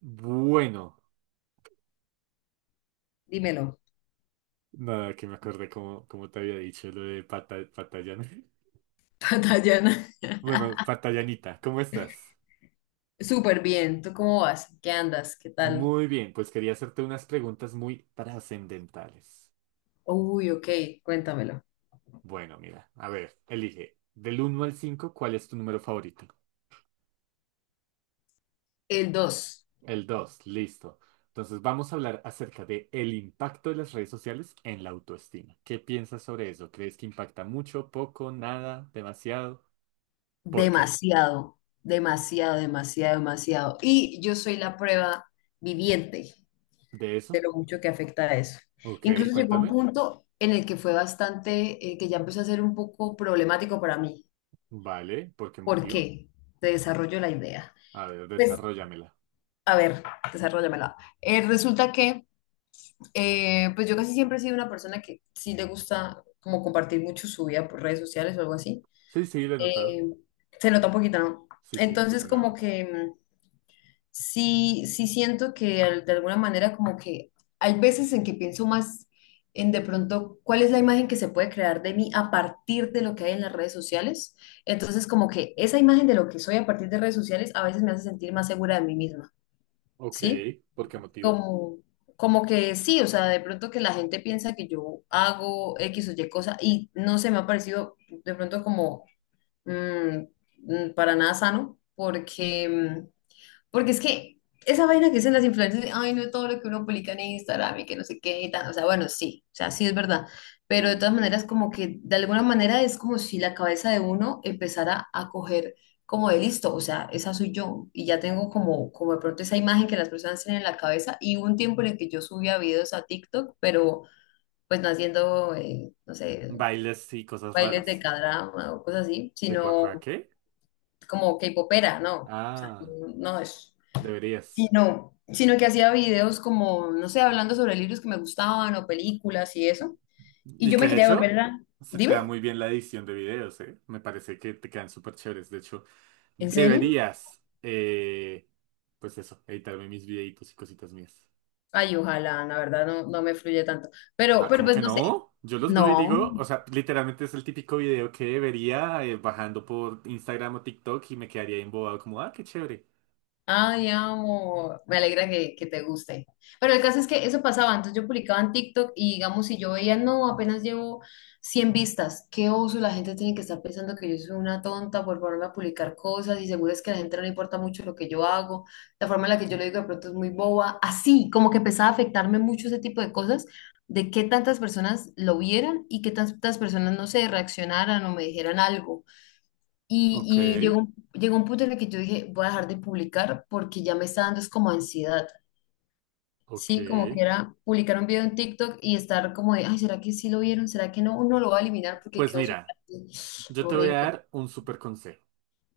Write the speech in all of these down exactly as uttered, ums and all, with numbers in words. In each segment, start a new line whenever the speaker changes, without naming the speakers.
Bueno,
Dímelo,
nada, que me acordé como, como te había dicho lo de pata, Patallán.
Tatiana.
Bueno, Patallanita, ¿cómo estás?
Súper bien, ¿tú cómo vas? ¿Qué andas? ¿Qué tal?
Muy bien, pues quería hacerte unas preguntas muy trascendentales.
Uy, ok, cuéntamelo.
Bueno, mira, a ver, elige. Del uno al cinco, ¿cuál es tu número favorito?
El dos.
El dos, listo. Entonces vamos a hablar acerca de el impacto de las redes sociales en la autoestima. ¿Qué piensas sobre eso? ¿Crees que impacta mucho, poco, nada, demasiado? ¿Por qué?
Demasiado, demasiado, demasiado, demasiado. Y yo soy la prueba viviente
¿De
de
eso?
lo mucho que afecta a eso.
Ok,
Incluso llegó un
cuéntame.
punto en el que fue bastante, eh, que ya empezó a ser un poco problemático para mí.
Vale, ¿por qué
¿Por
motivo?
qué? Te desarrollo la idea.
A ver,
Pues,
desarróllamela.
a ver, desarróllamela. Eh, resulta que Eh, pues yo casi siempre he sido una persona que sí le gusta como compartir mucho su vida por redes sociales o algo así.
Sí, sí, lo he notado.
Eh, Se nota un poquito, ¿no?
Sí, sí, un
Entonces
poco nada
como
más.
que mm, sí, sí siento que al- de alguna manera como que hay veces en que pienso más en de pronto cuál es la imagen que se puede crear de mí a partir de lo que hay en las redes sociales. Entonces como que esa imagen de lo que soy a partir de redes sociales a veces me hace sentir más segura de mí misma,
Ok,
¿sí?
¿por qué motivo?
como, como que sí, o sea, de pronto que la gente piensa que yo hago X o Y cosa y no se me ha parecido de pronto como mm, mm, para nada sano, porque mm, porque es que esa vaina que dicen las influencers, ay, no todo lo que uno publica en Instagram y que no sé qué y tal. O sea, bueno, sí, o sea, sí es verdad. Pero de
Sí.
todas maneras, como que de alguna manera es como si la cabeza de uno empezara a coger como de listo, o sea, esa soy yo. Y ya tengo como, como de pronto esa imagen que las personas tienen en la cabeza. Y hubo un tiempo en el que yo subía videos a TikTok, pero pues no haciendo, eh, no sé,
¿Bailes y cosas
bailes de
raras?
k o cosas así,
¿De
sino
cuacuá qué?
como K-popera, ¿no? O sea,
Ah,
no no es
deberías.
sino, sino que hacía videos como, no sé, hablando sobre libros que me gustaban o películas y eso. Y
Y
yo me
que de
quería
hecho,
volver a...
se te da
Dime,
muy bien la edición de videos, ¿eh? Me parece que te quedan súper chéveres. De hecho,
¿en serio?
deberías, eh, pues eso, editarme mis videitos y cositas mías.
Ay, ojalá, la verdad no, no me fluye tanto. Pero,
Ah,
pero
¿cómo
pues
que
no sé.
no? Yo los veo y digo, o
No.
sea, literalmente es el típico video que vería eh, bajando por Instagram o TikTok y me quedaría ahí embobado como, ah, qué chévere.
Ay, amo, me alegra que, que te guste. Pero el caso es que eso pasaba, entonces yo publicaba en TikTok y digamos, si yo veía, no, apenas llevo cien vistas, qué oso, la gente tiene que estar pensando que yo soy una tonta por ponerme a publicar cosas y seguro es que a la gente no le importa mucho lo que yo hago, la forma en la que yo lo digo de pronto es muy boba, así, como que empezaba a afectarme mucho ese tipo de cosas, de qué tantas personas lo vieran y qué tantas personas, no sé, reaccionaran o me dijeran algo.
Ok,
Y, y llegó, un- llegó un punto en el que yo dije, voy a dejar de publicar porque ya me está dando es como ansiedad,
ok.
¿sí? Como que era publicar un video en TikTok y estar como de, ay, ¿será que sí lo vieron? ¿Será que no? Uno lo va a eliminar porque
Pues
quedó
mira,
súper
yo te voy a
horrible.
dar un súper consejo.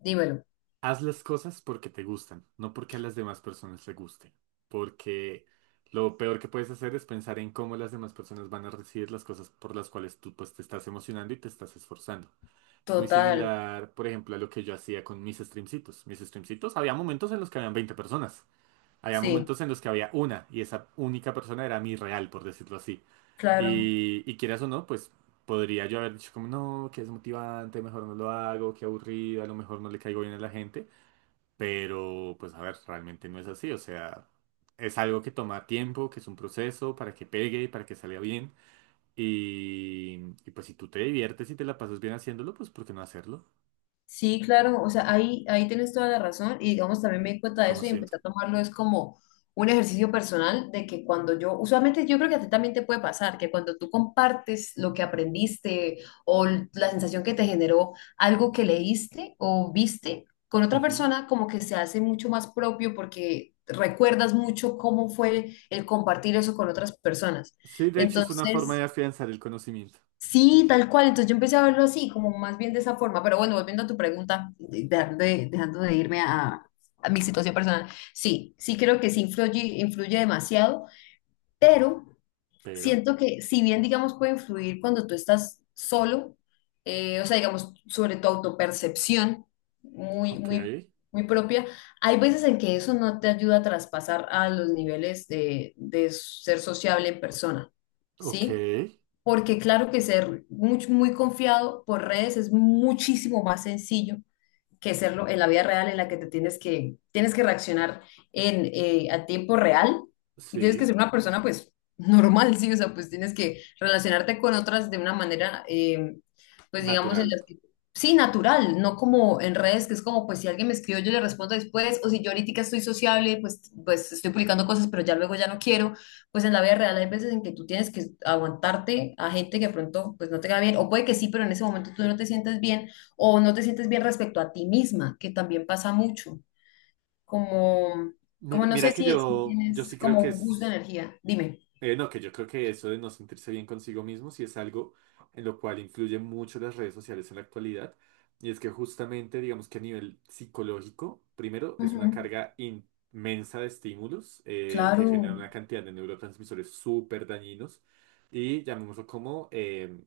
Dímelo.
Haz las cosas porque te gustan, no porque a las demás personas les guste. Porque lo peor que puedes hacer es pensar en cómo las demás personas van a recibir las cosas por las cuales tú pues te estás emocionando y te estás esforzando. Es muy
Total,
similar, por ejemplo, a lo que yo hacía con mis streamcitos. Mis streamcitos, había momentos en los que habían veinte personas. Había
sí,
momentos en los que había una y esa única persona era mi real, por decirlo así.
claro.
Y, y quieras o no, pues podría yo haber dicho como, no, que es motivante, mejor no lo hago, qué aburrido, a lo mejor no le caigo bien a la gente. Pero, pues a ver, realmente no es así. O sea, es algo que toma tiempo, que es un proceso para que pegue, para que salga bien. Y, y pues si tú te diviertes y te la pasas bien haciéndolo, pues ¿por qué no hacerlo?
Sí, claro, o sea, ahí, ahí tienes toda la razón y digamos, también me di cuenta de
Como
eso y empecé
siempre.
a tomarlo es como un ejercicio personal de que cuando yo, usualmente yo creo que a ti también te puede pasar, que cuando tú compartes lo que aprendiste o l- la sensación que te generó algo que leíste o viste con otra
Ujú.
persona, como que se hace mucho más propio porque recuerdas mucho cómo fue el compartir eso con otras personas.
Sí, de hecho es una forma de
Entonces...
afianzar el conocimiento.
Sí, tal cual. Entonces yo empecé a verlo así, como más bien de esa forma. Pero bueno, volviendo a tu pregunta, de- dejando de, dejando de irme a, a mi situación personal. Sí, sí creo que sí influye, influye demasiado, pero
Pero,
siento que si bien, digamos, puede influir cuando tú estás solo, eh, o sea, digamos, sobre tu autopercepción muy,
ok,
muy, muy propia, hay veces en que eso no te ayuda a traspasar a los niveles de, de ser sociable en persona,
ok,
¿sí? Porque claro que ser muy, muy confiado por redes es muchísimo más sencillo que serlo en la vida real en la que te tienes que, tienes que reaccionar en, eh, a tiempo real y tienes que
sí,
ser una persona pues normal, sí, o sea, pues tienes que relacionarte con otras de una manera, eh, pues digamos, en
natural.
las que, sí, natural, no como en redes, que es como pues si alguien me escribió yo le respondo después, o si yo ahorita estoy sociable, pues, pues estoy publicando cosas, pero ya luego ya no quiero, pues en la vida real hay veces en que tú tienes que aguantarte a gente que de pronto pues no te va bien, o puede que sí, pero en ese momento tú no te sientes bien o no te sientes bien respecto a ti misma, que también pasa mucho, como, como
Mira,
no sé
mira que
si, si
yo, yo
tienes
sí creo
como
que
un
es.
boost de energía, dime.
Eh, no, que yo creo que eso de no sentirse bien consigo mismo sí es algo en lo cual influyen mucho las redes sociales en la actualidad. Y es que justamente, digamos que a nivel psicológico, primero es una
Ujú.
carga inmensa de estímulos eh, que
Claro.
genera una cantidad de neurotransmisores súper dañinos y llamémoslo como em,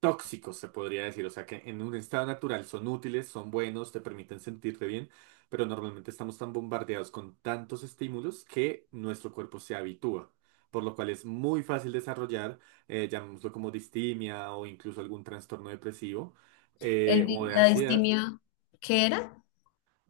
tóxicos, se podría decir. O sea que en un estado natural son útiles, son buenos, te permiten sentirte bien, pero normalmente estamos tan bombardeados con tantos estímulos que nuestro cuerpo se habitúa. Por lo cual es muy fácil desarrollar, eh, llamémoslo como distimia o incluso algún trastorno depresivo eh,
El
o
di-
de
la
ansiedad.
distimia, ¿qué era?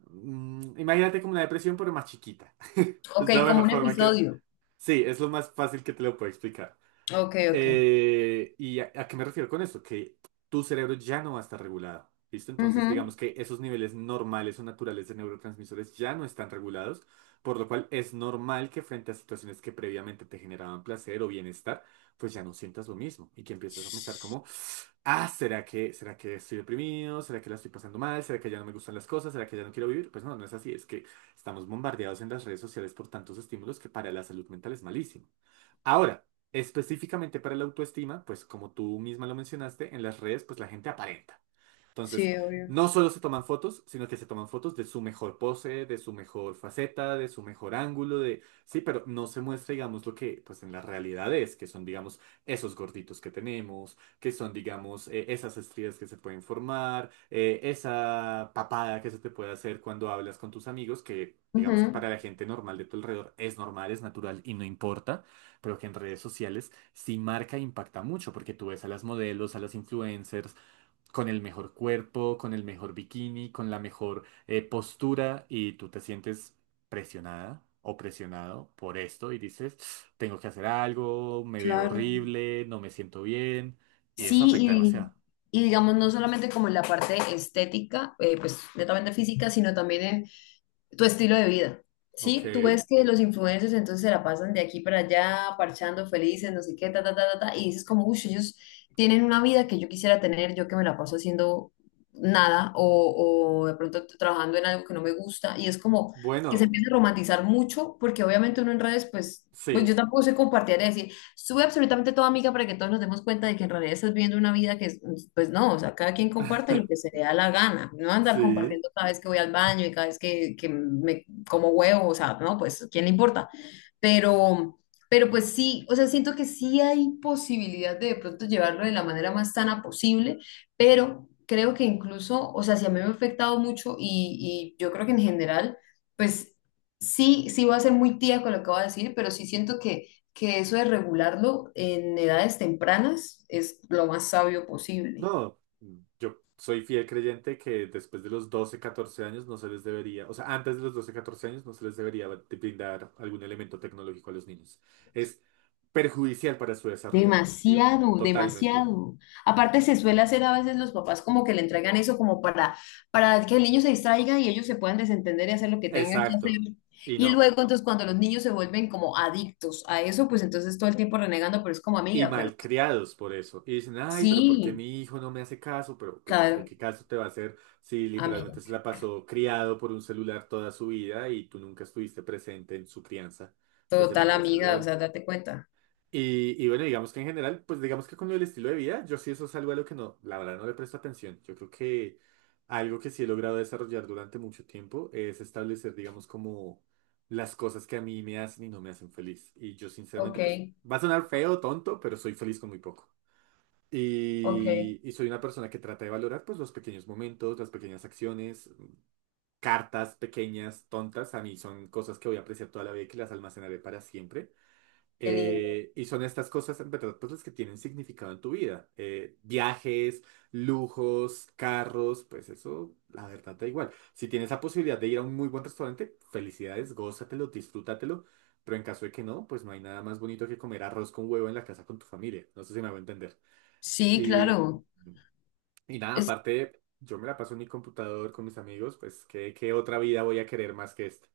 Mm, imagínate como la depresión, pero más chiquita.
Ok,
Es la
como
mejor
un
forma que...
episodio.
Sí, es lo más fácil que te lo puedo explicar.
Ok, ok.
Eh, ¿y a, a qué me refiero con esto? Que tu cerebro ya no va a estar regulado. ¿Listo? Entonces,
Ujú.
digamos que esos niveles normales o naturales de neurotransmisores ya no están regulados, por lo cual es normal que frente a situaciones que previamente te generaban placer o bienestar, pues ya no sientas lo mismo y que empieces a pensar como, ah, ¿será que, será que estoy deprimido? ¿Será que la estoy pasando mal? ¿Será que ya no me gustan las cosas? ¿Será que ya no quiero vivir? Pues no, no es así, es que estamos bombardeados en las redes sociales por tantos estímulos que para la salud mental es malísimo. Ahora, específicamente para la autoestima, pues como tú misma lo mencionaste, en las redes pues la gente aparenta. Entonces,
Sí, obvio.
no solo se toman fotos, sino que se toman fotos de su mejor pose, de su mejor faceta, de su mejor ángulo, de... Sí, pero no se muestra, digamos, lo que pues en la realidad es, que son, digamos, esos gorditos que tenemos, que son, digamos, eh, esas estrías que se pueden formar, eh, esa papada que se te puede hacer cuando hablas con tus amigos, que digamos que
Ujú.
para la gente normal de tu alrededor es normal, es natural y no importa, pero que en redes sociales sí marca e impacta mucho, porque tú ves a las modelos, a las influencers, con el mejor cuerpo, con el mejor bikini, con la mejor eh, postura y tú te sientes presionada o presionado por esto y dices, tengo que hacer algo, me veo
Claro.
horrible, no me siento bien y eso afecta
Sí,
demasiado.
y, y digamos, no solamente como en la parte estética, eh, pues netamente física, sino también en tu estilo de vida,
Ok,
¿sí? Tú ves que los influencers entonces se la pasan de aquí para allá, parchando, felices, no sé qué, ta, ta, ta, ta, ta, y dices como, uy, ellos tienen una vida que yo quisiera tener, yo que me la paso haciendo nada, o, o de pronto t- trabajando en algo que no me gusta, y es como que se
bueno,
empieza a romantizar mucho, porque obviamente uno en redes, pues, pues yo
sí,
tampoco sé compartir y decir sube absolutamente todo amiga para que todos nos demos cuenta de que en realidad estás viviendo una vida que, es, pues no, o sea, cada quien comparte lo que se le da la gana, no andar
sí.
compartiendo cada vez que voy al baño y cada vez que, que me como huevo, o sea, no, pues, ¿quién le importa? Pero, pero pues sí, o sea, siento que sí hay posibilidad de de pronto llevarlo de la manera más sana posible, pero creo que incluso, o sea, si a mí me ha afectado mucho y, y yo creo que en general, pues sí, sí voy a ser muy tía con lo que voy a decir, pero sí siento que, que eso de regularlo en edades tempranas es lo más sabio posible.
No, yo soy fiel creyente que después de los doce catorce años no se les debería, o sea, antes de los doce catorce años no se les debería de brindar algún elemento tecnológico a los niños. Es perjudicial para su desarrollo cognitivo,
Demasiado,
totalmente.
demasiado. Aparte se suele hacer a veces los papás como que le entregan eso como para, para que el niño se distraiga y ellos se puedan desentender y hacer lo que tengan que hacer.
Exacto. Y
Y
no.
luego entonces cuando los niños se vuelven como adictos a eso, pues entonces todo el tiempo renegando, pero es como
Y
amiga, pero
malcriados por eso. Y dicen, ay, pero ¿por qué
sí,
mi hijo no me hace caso? Pero pues así,
claro,
¿qué caso te va a hacer si
amiga,
literalmente se la pasó criado por un celular toda su vida y tú nunca estuviste presente en su crianza, pues de
total
manera
amiga, o
saludable?
sea, date cuenta.
Y, y bueno, digamos que en general, pues digamos que con lo del estilo de vida, yo sí eso es algo a lo que no, la verdad no le presto atención. Yo creo que algo que sí he logrado desarrollar durante mucho tiempo es establecer, digamos, como las cosas que a mí me hacen y no me hacen feliz. Y yo sinceramente,
Ok,
pues va a sonar feo, tonto, pero soy feliz con muy poco.
ok,
Y, y soy una persona que trata de valorar, pues, los pequeños momentos, las pequeñas acciones, cartas pequeñas, tontas, a mí son cosas que voy a apreciar toda la vida y que las almacenaré para siempre.
qué lindo.
Eh, y son estas cosas, en verdad, pues las que tienen significado en tu vida. Eh, viajes, lujos, carros, pues eso, la verdad, da igual. Si tienes la posibilidad de ir a un muy buen restaurante, felicidades, gózatelo, disfrútatelo. Pero en caso de que no, pues no hay nada más bonito que comer arroz con huevo en la casa con tu familia. No sé si me va a entender.
Sí,
Y,
claro.
y nada, aparte, yo me la paso en mi computador con mis amigos, pues ¿qué, qué otra vida voy a querer más que esta?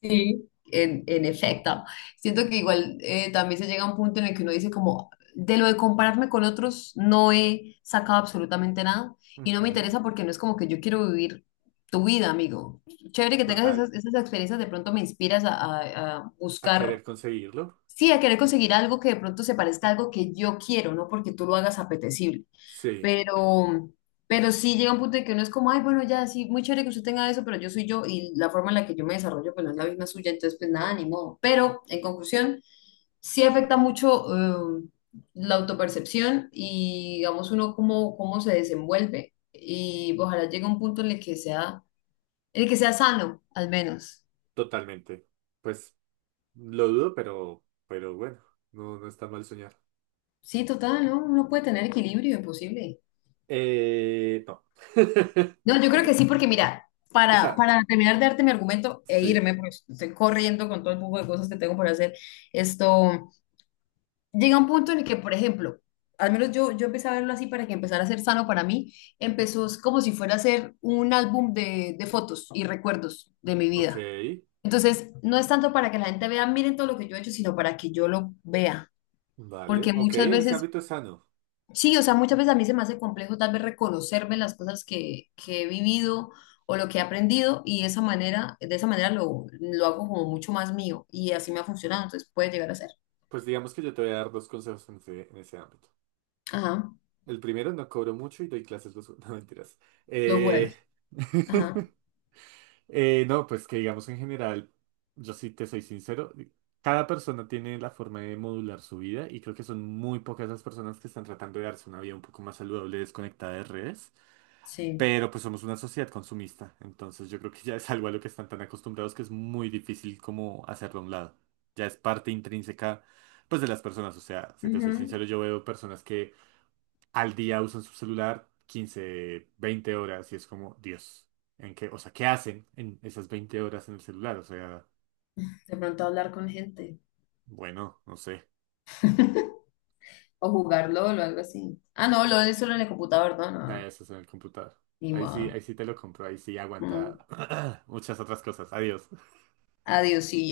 Sí, en, en efecto. Siento que igual eh, también se llega a un punto en el que uno dice como, de lo de compararme con otros, no he sacado absolutamente nada y no me
Ujú,
interesa porque no es como que yo quiero vivir tu vida, amigo. Chévere que tengas
total,
esas, esas experiencias, de pronto me inspiras a, a- a
a
buscar.
querer conseguirlo.
Sí, a querer conseguir algo que de pronto se parezca a algo que yo quiero, no porque tú lo hagas apetecible.
Sí.
Pero, pero sí llega un punto en que uno es como, ay, bueno, ya, sí, muy chévere que usted tenga eso, pero yo soy yo y la forma en la que yo me desarrollo, pues no es la misma suya, entonces, pues nada, ni modo. Pero, en conclusión, sí afecta mucho eh, la autopercepción y, digamos, uno cómo, cómo se desenvuelve. Y ojalá llegue un punto en el que sea, en el que sea sano, al menos.
Totalmente. Pues lo dudo, pero, pero bueno, no, no está mal soñar.
Sí, total, ¿no? Uno puede tener equilibrio, imposible.
Eh, no.
No, yo creo que sí, porque mira,
O sea,
para, para terminar de darte mi argumento e
sí.
irme, porque estoy corriendo con todo el poco de cosas que tengo por hacer, esto llega un punto en el que, por ejemplo, al menos yo, yo empecé a verlo así para que empezara a ser sano para mí, empezó es como si fuera a ser un álbum de, de fotos y recuerdos de mi
Ok,
vida. Entonces, no es tanto para que la gente vea, miren todo lo que yo he hecho, sino para que yo lo vea,
vale.
porque
Ok,
muchas
en ese
veces
ámbito es sano.
Sí, o sea, muchas veces a mí se me hace complejo tal vez reconocerme las cosas que, que he vivido o lo que he aprendido y esa manera, de esa manera lo, lo hago como mucho más mío y así me ha funcionado, entonces puede llegar a ser.
Pues digamos que yo te voy a dar dos consejos en ese, en ese ámbito.
Ajá,
El primero, no cobro mucho y doy clases los... No, mentiras.
los
Eh,
jueves. Ajá,
Eh, no, pues que digamos en general, yo sí te soy sincero, cada persona tiene la forma de modular su vida y creo que son muy pocas las personas que están tratando de darse una vida un poco más saludable, desconectada de redes,
sí.
pero pues somos una sociedad consumista, entonces yo creo que ya es algo a lo que están tan acostumbrados que es muy difícil como hacerlo a un lado, ya es parte intrínseca pues de las personas, o sea, si te soy
Ujú.
sincero, yo veo personas que al día usan su celular quince, veinte horas y es como, Dios, ¿en qué? O sea, ¿qué hacen en esas veinte horas en el celular? O sea,
De pronto hablar con gente
bueno, no sé,
o jugar LOL o algo así. Ah, no, LOL es solo en el computador, no, no,
para
no,
eso es en el computador.
ni
Ahí sí,
modo.
ahí sí te lo compro, ahí sí
Mm.
aguanta muchas otras cosas. Adiós.
Adiós, sí,